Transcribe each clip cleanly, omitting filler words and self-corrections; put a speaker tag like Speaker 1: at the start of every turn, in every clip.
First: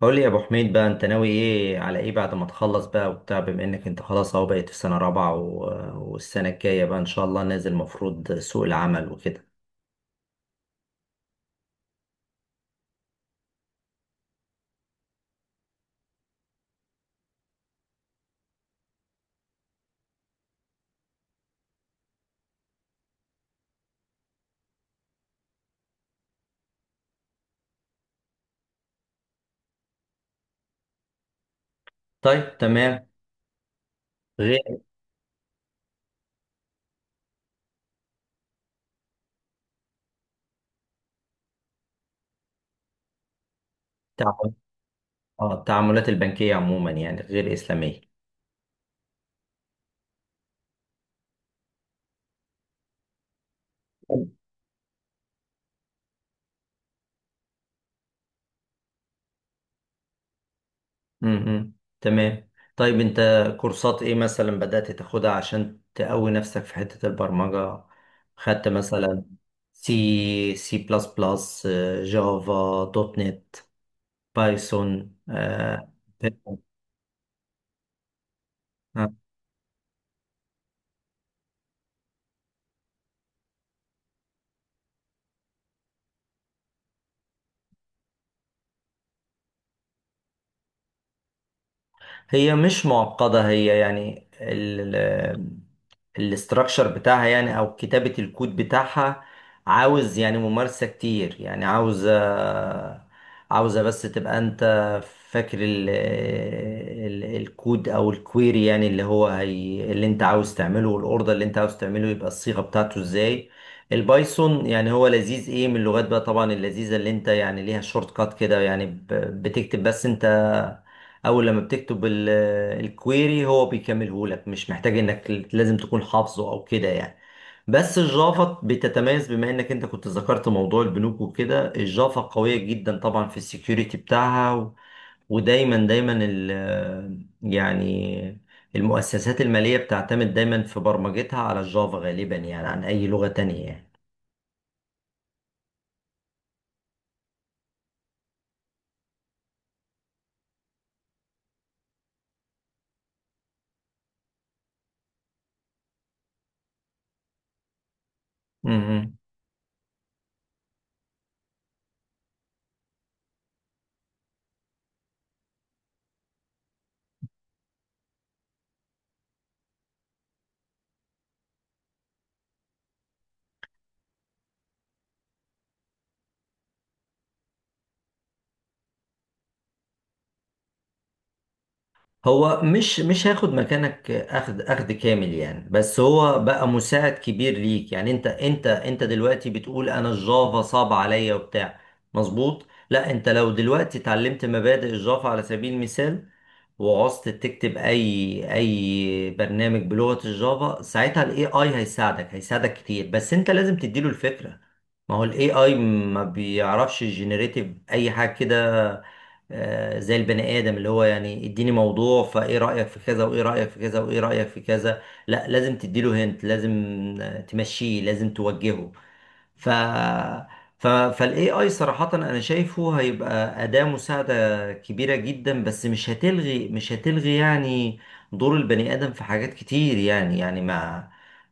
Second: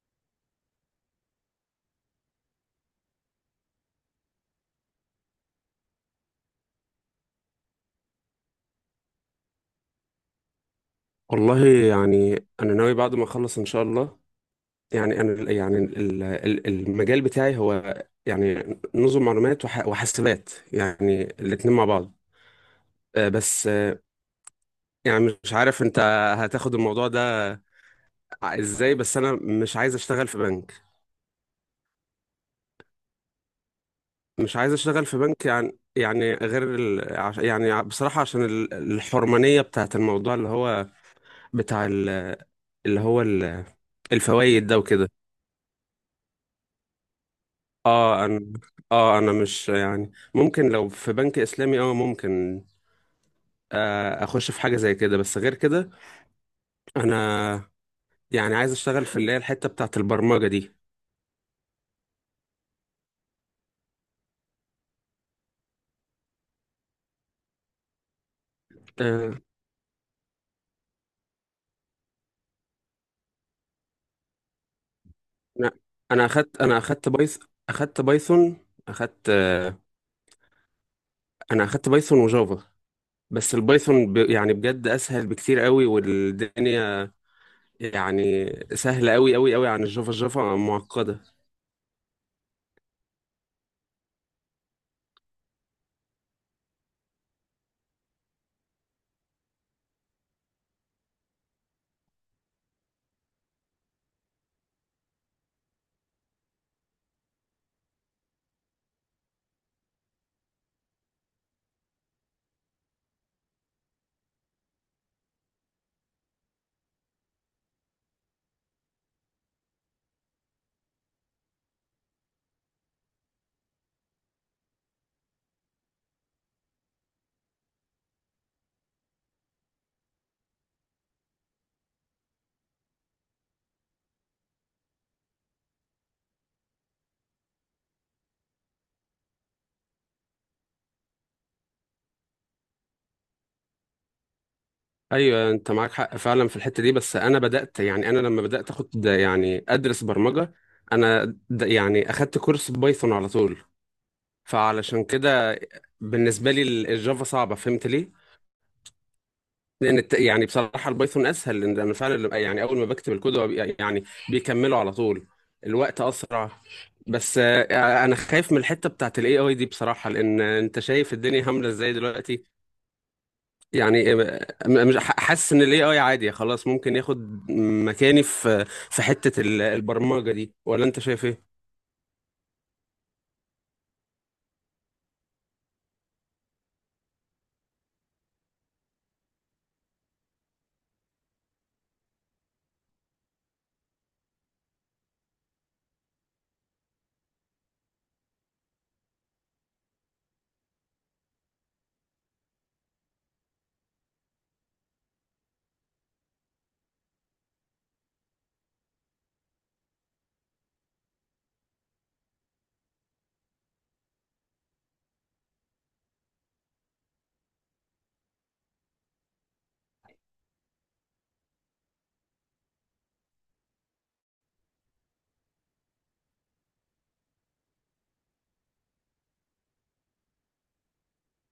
Speaker 1: قول لي يا ابو حميد بقى، انت ناوي ايه على ايه بعد ما تخلص بقى وبتاع؟ بما انك انت خلاص اهو بقيت في سنة رابعة والسنة الجاية بقى ان شاء الله نازل مفروض سوق العمل وكده.
Speaker 2: والله، يعني انا ناوي بعد ما اخلص ان شاء الله. يعني انا يعني المجال بتاعي هو يعني نظم معلومات وحاسبات، يعني الاتنين مع بعض. آه، بس آه، يعني مش عارف انت هتاخد الموضوع ده، ازاي؟ بس انا مش عايز اشتغل في بنك.
Speaker 1: طيب تمام.
Speaker 2: مش عايز
Speaker 1: غير
Speaker 2: اشتغل في بنك، يعني غير ال... عش- يعني ع- بصراحة عشان الحرمانية بتاعت الموضوع اللي هو بتاع ال... اللي هو ال-
Speaker 1: التعامل-
Speaker 2: الفوائد ده وكده.
Speaker 1: التعاملات البنكية عموما يعني غير إسلامية.
Speaker 2: اه انا اه انا مش، يعني ممكن لو في بنك اسلامي، ممكن اخش في حاجه زي كده، بس غير كده. انا يعني عايز اشتغل في اللي هي الحته بتاعه البرمجه دي.
Speaker 1: امم تمام. طيب انت كورسات ايه مثلا بدأت تاخدها عشان تقوي نفسك في حتة البرمجة؟ خدت مثلا
Speaker 2: آه،
Speaker 1: سي سي بلس بلس، جافا دوت نت، بايثون؟
Speaker 2: انا انا اخدت انا اخدت بايث اخدت بايثون، اخدت آه، انا اخدت بايثون وجافا. بس البايثون يعني بجد اسهل بكتير قوي، والدنيا يعني سهله قوي قوي قوي عن الجافا معقده.
Speaker 1: هي مش معقدة، هي يعني الاستراكشر بتاعها يعني او كتابة الكود بتاعها عاوز يعني ممارسة كتير، يعني عاوزة بس تبقى انت فاكر ال ال الكود او الكويري، يعني اللي هو هي اللي انت عاوز تعمله والاوردر اللي انت عاوز تعمله يبقى الصيغة بتاعته ازاي. البايثون يعني هو لذيذ، ايه من اللغات بقى طبعا اللذيذة اللي انت يعني ليها شورت كات كده، يعني بتكتب، بس انت اول لما بتكتب الكويري هو بيكمله لك، مش محتاج انك لازم تكون حافظه او كده يعني. بس الجافا بتتميز، بما انك انت كنت ذكرت موضوع البنوك وكده، الجافا قوية جدا طبعا في السكيورتي بتاعها ودايما دايما يعني المؤسسات المالية بتعتمد دايما في برمجتها على الجافا غالبا يعني عن اي لغة تانية.
Speaker 2: ايوه، انت معاك حق فعلا في الحته دي. بس انا بدات، يعني انا لما بدات اخد يعني ادرس برمجه، انا يعني اخدت كورس بايثون على طول. فعلشان كده بالنسبه لي الجافا صعبه. فهمت ليه؟
Speaker 1: يعني
Speaker 2: لان يعني بصراحه البايثون اسهل، لان انا فعلا يعني اول ما بكتب الكود هو يعني بيكمله على طول. الوقت اسرع. بس انا خايف من الحته بتاعت الاي اي دي بصراحه، لان انت شايف الدنيا عامله ازاي دلوقتي. يعني مش حاسس ان الاي اي عادي خلاص ممكن ياخد مكاني في حته البرمجه دي. ولا انت شايف ايه؟
Speaker 1: هو مش هياخد مكانك، اخد كامل يعني، بس هو بقى مساعد كبير ليك، يعني انت دلوقتي بتقول انا الجافا صعب عليا وبتاع مظبوط؟ لا، انت لو دلوقتي اتعلمت مبادئ الجافا على سبيل المثال، وعوزت تكتب اي برنامج بلغة الجافا، ساعتها الاي اي هيساعدك كتير، بس انت لازم تديله الفكرة. ما هو الاي اي ما بيعرفش جينيريتيف اي حاجة كده، زي البني ادم اللي هو يعني اديني موضوع، فايه رايك في كذا وايه رايك في كذا وايه رايك في كذا. لا، لازم تديله، هنت لازم تمشيه، لازم توجهه. ف ف فالاي اي صراحة انا شايفه هيبقى أداة مساعدة كبيرة جدا، بس مش هتلغي يعني دور البني آدم في حاجات كتير، يعني يعني ما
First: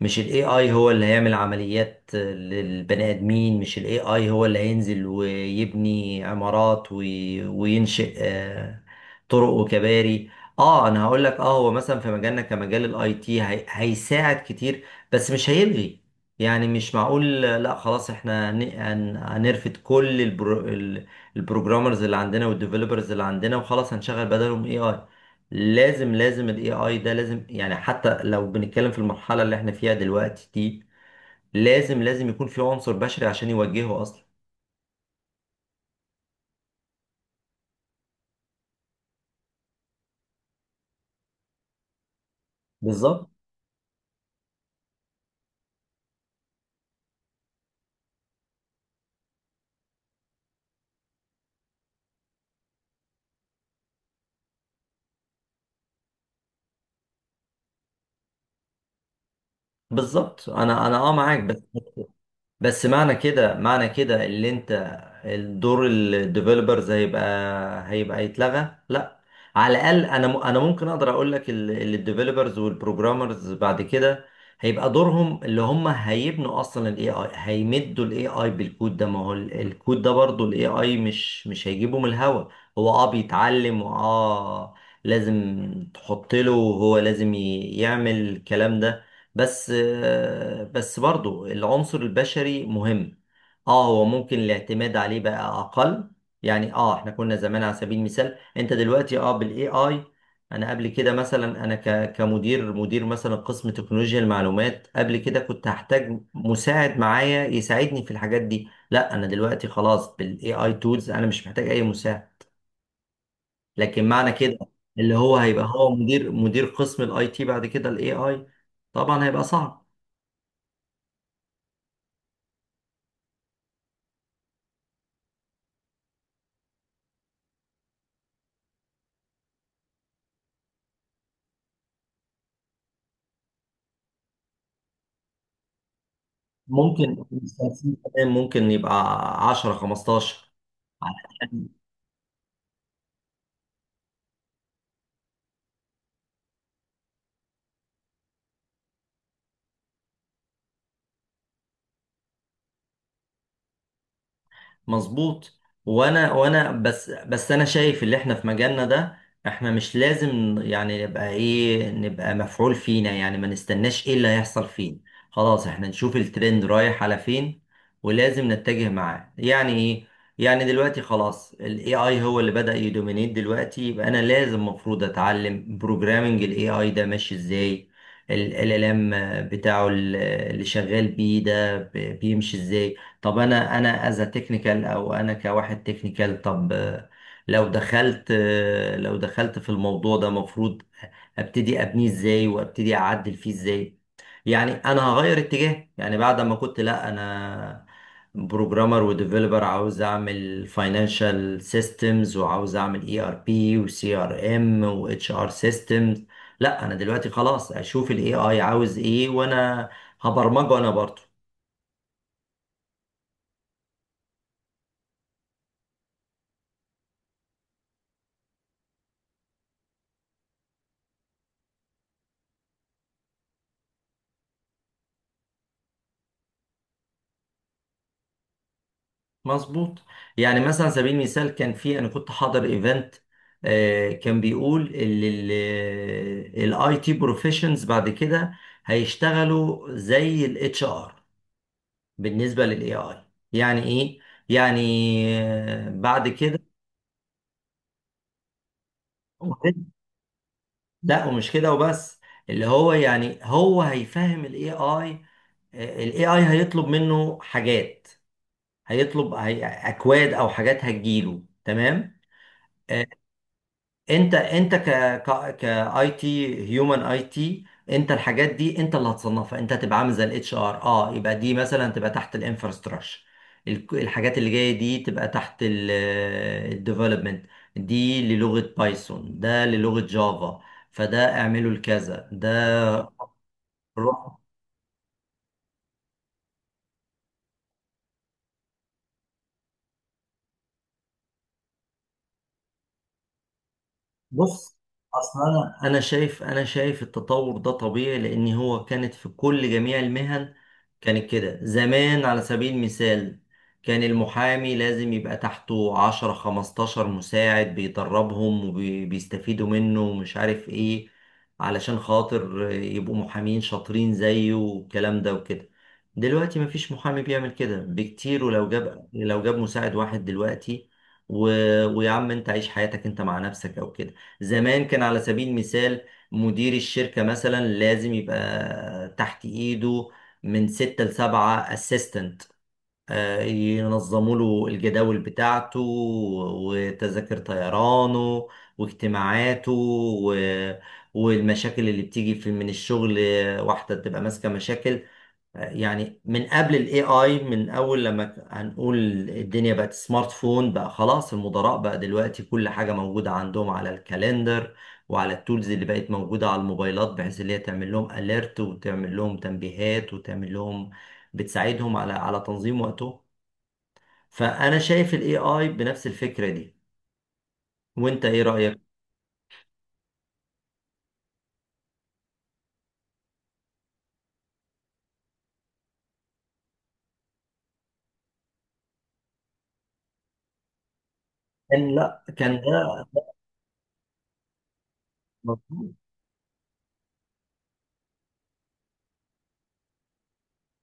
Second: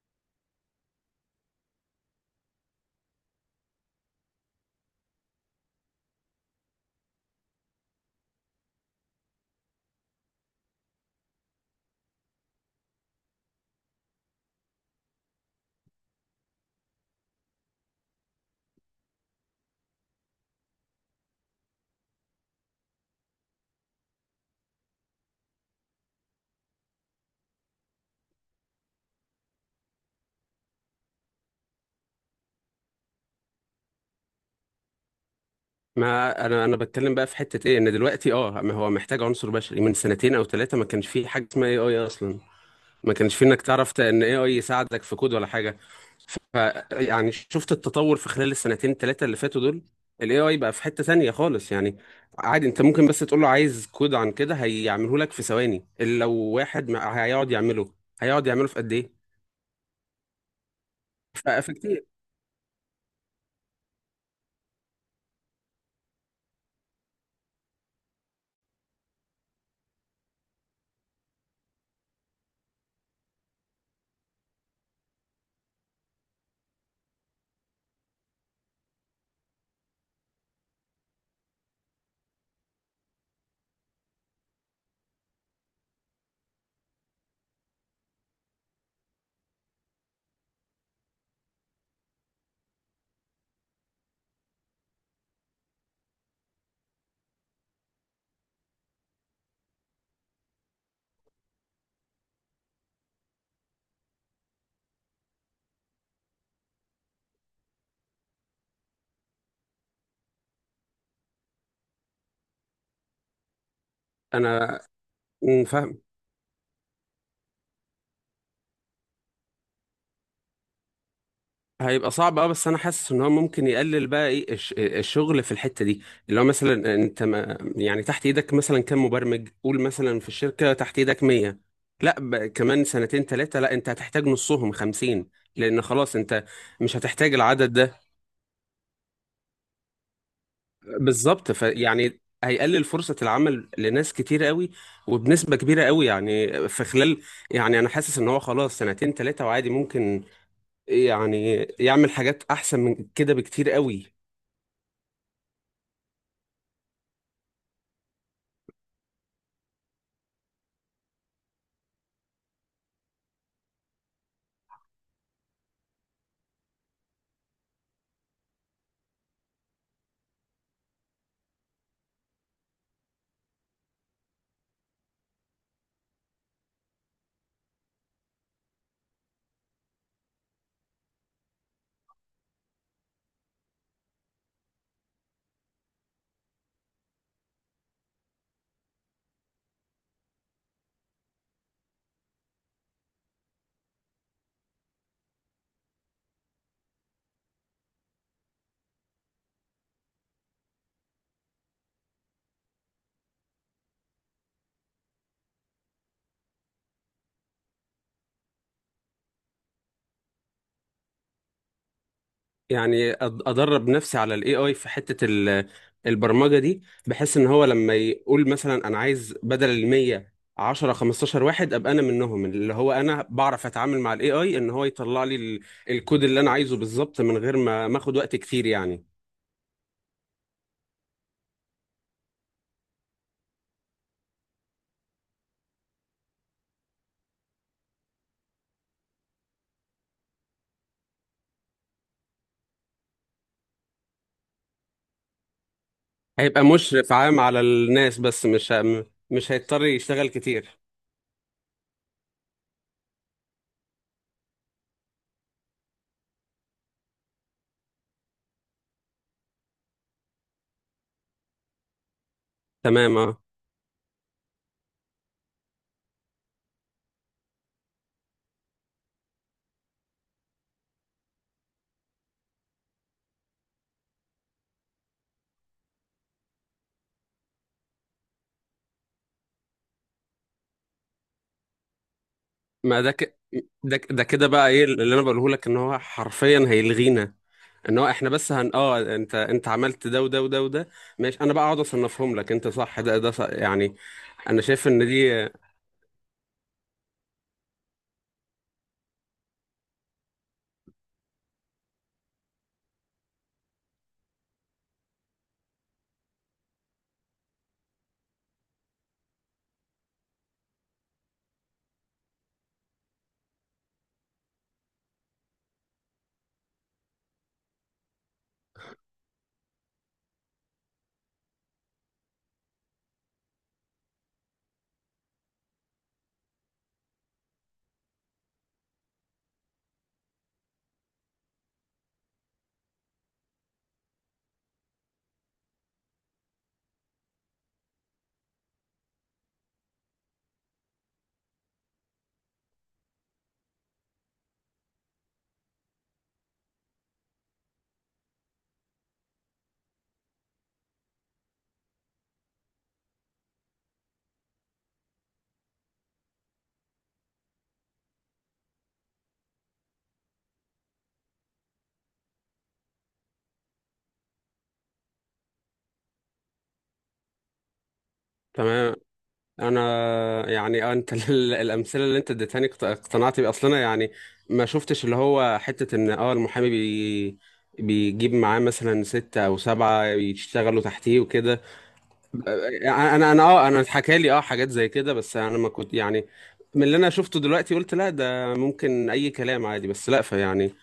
Speaker 1: مش الاي اي هو اللي هيعمل عمليات للبني آدمين، مش الاي اي هو اللي هينزل ويبني عمارات وينشئ طرق وكباري. اه انا هقول لك، اه هو مثلا في مجالنا كمجال الاي تي هيساعد كتير بس مش هيلغي. يعني مش معقول لا خلاص احنا هنرفد كل البروجرامرز اللي عندنا والديفلوبرز اللي عندنا وخلاص هنشغل بدلهم اي اي. لازم الاي اي ده لازم، يعني حتى لو بنتكلم في المرحلة اللي احنا فيها دلوقتي دي لازم يكون في عنصر بشري عشان يوجهه اصلا.
Speaker 2: ما انا بتكلم بقى في حته ايه، ان دلوقتي اه ما هو محتاج عنصر بشري، من سنتين او ثلاثه ما كانش فيه حاجه اسمها اي اي اصلا. ما
Speaker 1: بالظبط.
Speaker 2: كانش في انك تعرف ان اي يساعدك في كود ولا حاجه. ف يعني شفت التطور في خلال السنتين ثلاثه اللي فاتوا دول. الاي اي بقى في حته تانية خالص، يعني. عادي انت ممكن بس تقول له عايز كود عن كده، هيعمله لك في ثواني. اللي لو واحد هيقعد يعمله، هيقعد يعمله في قد ايه؟
Speaker 1: بالظبط، انا اه معاك،
Speaker 2: فكتير.
Speaker 1: بس معنى كده، معنى كده اللي انت الدور الديفلوبرز هيبقى، هيبقى يتلغى؟ لا، على الاقل انا انا ممكن اقدر اقول لك الديفلوبرز والبروجرامرز بعد كده هيبقى دورهم اللي هم هيبنوا اصلا الاي اي، هيمدوا الاي اي بالكود ده. ما هو الكود ده برضو الاي اي مش هيجيبه من الهوا، هو اه بيتعلم واه لازم تحط له، هو لازم يعمل الكلام ده. بس بس برضو العنصر البشري مهم. اه هو ممكن الاعتماد عليه بقى اقل يعني. اه احنا كنا زمان على سبيل المثال، انت دلوقتي اه بالاي اي، انا قبل كده مثلا انا كمدير مثلا قسم تكنولوجيا المعلومات، قبل كده كنت هحتاج مساعد معايا يساعدني في الحاجات دي. لا انا دلوقتي خلاص بالاي اي تولز انا مش محتاج اي مساعد. لكن معنى كده
Speaker 2: انا
Speaker 1: اللي هو هيبقى
Speaker 2: مم،
Speaker 1: هو
Speaker 2: فاهم.
Speaker 1: مدير قسم الاي تي بعد كده الاي اي، طبعا هيبقى صعب.
Speaker 2: هيبقى صعب، اه، بس انا حاسس ان هو ممكن يقلل بقى ايه الشغل في الحته دي. اللي هو مثلا انت، ما يعني، تحت ايدك مثلا كام مبرمج؟ قول مثلا في الشركه تحت ايدك 100. لا، كمان سنتين ثلاثه لا انت هتحتاج نصهم، 50. لان خلاص انت مش
Speaker 1: ممكن
Speaker 2: هتحتاج العدد
Speaker 1: 50
Speaker 2: ده.
Speaker 1: كمان، ممكن يبقى 10 15.
Speaker 2: بالظبط. فيعني هيقلل فرصه العمل لناس كتير قوي، وبنسبه كبيره قوي، يعني في خلال، يعني انا حاسس ان هو خلاص سنتين ثلاثه وعادي ممكن يعني يعمل حاجات احسن من كده بكتير قوي.
Speaker 1: مظبوط. وانا بس انا شايف اللي احنا في مجالنا ده، احنا مش لازم يعني نبقى ايه، نبقى مفعول فينا، يعني ما نستناش ايه اللي هيحصل فينا، خلاص احنا نشوف الترند رايح على فين ولازم نتجه معاه يعني ايه. يعني دلوقتي خلاص الاي اي هو اللي بدأ يدومينيت دلوقتي، يبقى انا لازم، المفروض اتعلم بروجرامنج الاي اي ده ماشي ازاي، ال ام بتاعه اللي شغال بيه ده بيمشي ازاي. طب انا انا از تكنيكال، او انا كواحد تكنيكال، طب لو دخلت، لو دخلت في الموضوع ده مفروض ابتدي ابنيه ازاي وابتدي اعدل فيه ازاي. يعني انا هغير اتجاه يعني بعد ما كنت، لا انا بروجرامر وديفلوبر عاوز اعمل فاينانشال سيستمز وعاوز اعمل اي ار بي وسي ار ام واتش ار سيستمز، لا انا دلوقتي خلاص اشوف الاي اي عاوز ايه وانا هبرمجه انا برضه.
Speaker 2: يعني ادرب نفسي على الاي اي في حته البرمجه دي، بحيث ان هو لما يقول مثلا انا عايز بدل ال 100، 10 15 واحد، ابقى انا منهم، اللي هو انا بعرف اتعامل مع الاي اي ان هو يطلع لي الكود اللي انا عايزه بالظبط من غير ما اخد وقت كتير، يعني.
Speaker 1: مظبوط. يعني مثلا على سبيل المثال كان في، انا كنت حاضر ايفنت، كان بيقول الاي تي بروفيشنز بعد كده هيشتغلوا زي الاتش ار بالنسبه للاي اي. يعني ايه؟ يعني بعد كده.
Speaker 2: هيبقى مشرف عام على الناس، بس مش هيضطر يشتغل كتير.
Speaker 1: لا ومش كده وبس، اللي هو يعني هو هيفهم الاي اي، الاي اي هيطلب منه حاجات، هيطلب اكواد او حاجات هتجيله تمام.
Speaker 2: تمام، اه.
Speaker 1: انت انت ك ك كاي تي هيومن اي تي، انت الحاجات دي انت اللي هتصنفها، انت هتبقى عامل زي الاتش ار. اه يبقى دي مثلا تبقى تحت الانفراستراكشر، الحاجات اللي جايه دي تبقى تحت الديفلوبمنت، دي للغه بايثون، ده للغه جافا، فده اعمله لكذا ده.
Speaker 2: ما ده
Speaker 1: روح
Speaker 2: كده بقى، ايه اللي انا بقوله لك؟ ان هو حرفيا هيلغينا. ان هو احنا بس هن اه انت عملت ده وده وده وده. ماشي، انا بقى اقعد اصنفهم لك. انت صح، ده صح، يعني. انا
Speaker 1: بص.
Speaker 2: شايف ان
Speaker 1: اصل
Speaker 2: دي.
Speaker 1: انا شايف، انا شايف التطور ده طبيعي، لان هو كانت في كل جميع المهن كانت كده زمان، على سبيل المثال كان المحامي لازم يبقى تحته 10 15 مساعد بيدربهم وبيستفيدوا منه ومش عارف ايه علشان خاطر يبقوا محامين شاطرين زيه والكلام ده وكده. دلوقتي مفيش محامي بيعمل كده بكتير، ولو جاب، لو جاب مساعد واحد دلوقتي و... ويا عم انت عيش حياتك انت مع نفسك او كده. زمان كان على سبيل المثال مدير الشركة مثلا لازم يبقى تحت ايده من ستة لسبعة اسيستنت، ينظموا له الجداول بتاعته وتذاكر طيرانه واجتماعاته و... والمشاكل اللي بتيجي في من الشغل، واحدة تبقى ماسكة مشاكل، يعني من قبل الاي اي. من اول لما هنقول الدنيا بقت سمارت فون بقى، خلاص المدراء بقى دلوقتي كل حاجة موجودة عندهم على الكالندر وعلى التولز اللي بقت موجودة على الموبايلات، بحيث اللي هي تعمل لهم اليرت وتعمل لهم تنبيهات وتعمل لهم، بتساعدهم على، على تنظيم وقته. فانا شايف الاي اي بنفس الفكرة دي، وانت ايه رأيك؟
Speaker 2: تمام. انا يعني آه، انت الامثله اللي انت اديتهاني اقتنعت بيه اصلا، انا يعني ما شفتش، اللي هو حته، ان اه المحامي بيجيب معاه مثلا 6 أو 7 يشتغلوا تحتيه وكده.
Speaker 1: كان لا كان ده.
Speaker 2: انا اتحكى لي اه حاجات زي كده، بس انا ما
Speaker 1: مظبوط.
Speaker 2: كنت يعني. من اللي انا شفته دلوقتي قلت لا، ده ممكن اي كلام عادي، بس لا، فيعني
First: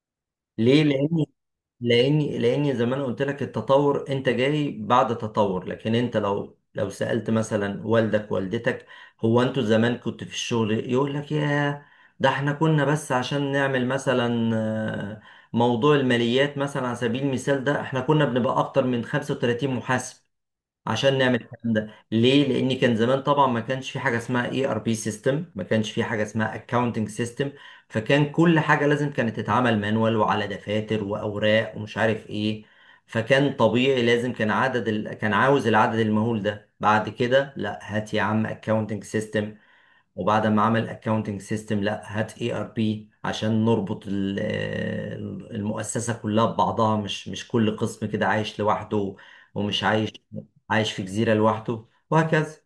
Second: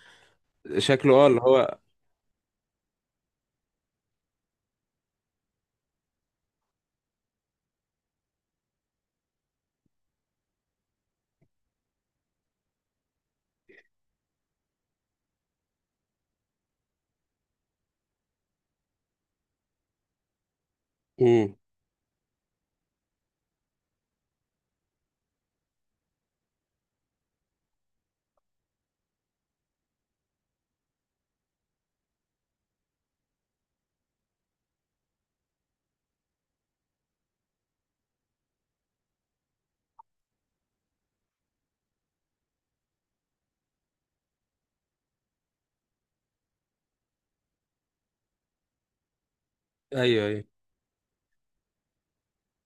Speaker 1: ليه؟
Speaker 2: شكله
Speaker 1: لان
Speaker 2: اه اللي هو.
Speaker 1: لاني لاني زي ما انا قلت لك، التطور انت جاي بعد تطور، لكن انت لو سألت مثلا والدك والدتك، هو انتوا زمان كنت في الشغل، يقول لك يا، ده احنا كنا بس عشان نعمل مثلا موضوع الماليات مثلا على سبيل المثال، ده احنا كنا بنبقى اكتر من 35 محاسب عشان نعمل
Speaker 2: امم.
Speaker 1: الكلام ده. ليه؟ لان كان زمان طبعا ما كانش في حاجه اسمها اي ار بي سيستم، ما كانش في حاجه اسمها اكاونتنج سيستم، فكان كل حاجه لازم كانت تتعمل مانوال وعلى دفاتر واوراق ومش عارف ايه. فكان طبيعي لازم كان عدد كان عاوز العدد المهول ده. بعد كده لا هات يا عم اكاونتنج سيستم، وبعد ما عمل اكاونتنج سيستم لا هات اي ار بي عشان نربط المؤسسة كلها ببعضها، مش كل قسم كده عايش لوحده، ومش عايش،
Speaker 2: ايوه، ايوه.
Speaker 1: عايش في جزيرة لوحده، وهكذا.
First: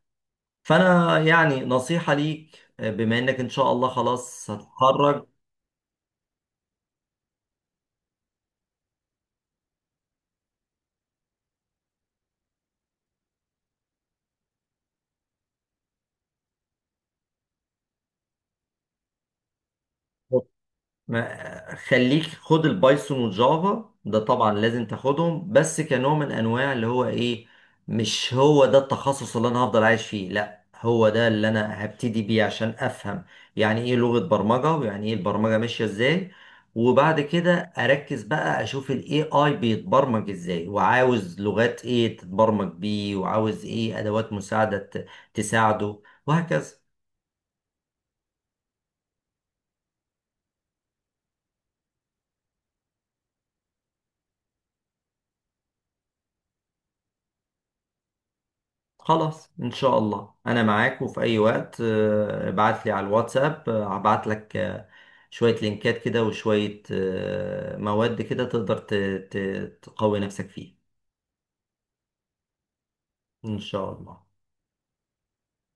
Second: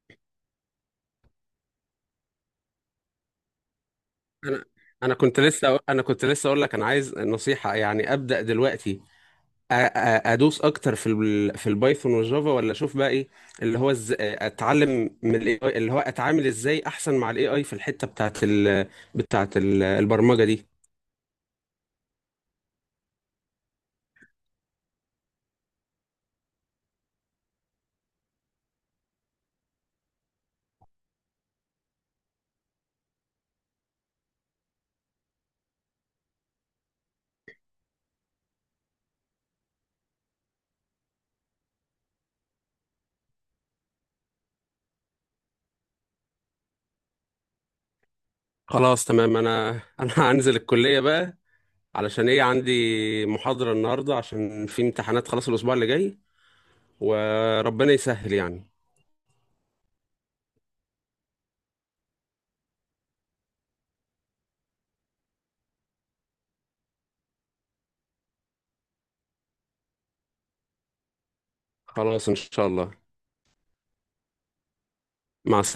Speaker 1: فانا يعني نصيحة ليك، بما انك ان شاء الله خلاص
Speaker 2: انا انا
Speaker 1: هتتخرج،
Speaker 2: كنت لسه انا كنت لسه اقول لك انا عايز نصيحة، يعني ابدا دلوقتي. ادوس اكتر في البايثون والجافا، ولا اشوف بقى ايه اللي هو، اتعلم من الاي اي، اللي هو اتعامل ازاي احسن مع الاي اي في الحتة بتاعت البرمجة دي.
Speaker 1: ما خليك خد البايثون والجافا ده طبعا لازم تاخدهم، بس كنوع من انواع اللي هو ايه، مش هو ده التخصص اللي انا هفضل عايش فيه، لا هو ده اللي انا هبتدي بيه عشان افهم يعني ايه لغة برمجة ويعني ايه البرمجة ماشية ازاي. وبعد كده اركز بقى اشوف الاي اي بيتبرمج ازاي وعاوز لغات ايه تتبرمج بيه وعاوز ايه ادوات مساعدة تساعده، وهكذا.
Speaker 2: خلاص، تمام. انا هنزل الكلية بقى، علشان ايه؟ عندي محاضرة النهاردة، عشان في امتحانات، خلاص الأسبوع اللي جاي. وربنا يسهل، يعني.
Speaker 1: خلاص ان شاء الله انا معاك، وفي اي وقت ابعت لي على الواتساب، هبعت لك شوية لينكات كده وشوية مواد كده تقدر تقوي نفسك فيها.
Speaker 2: خلاص إن شاء الله.
Speaker 1: ان شاء الله.
Speaker 2: مع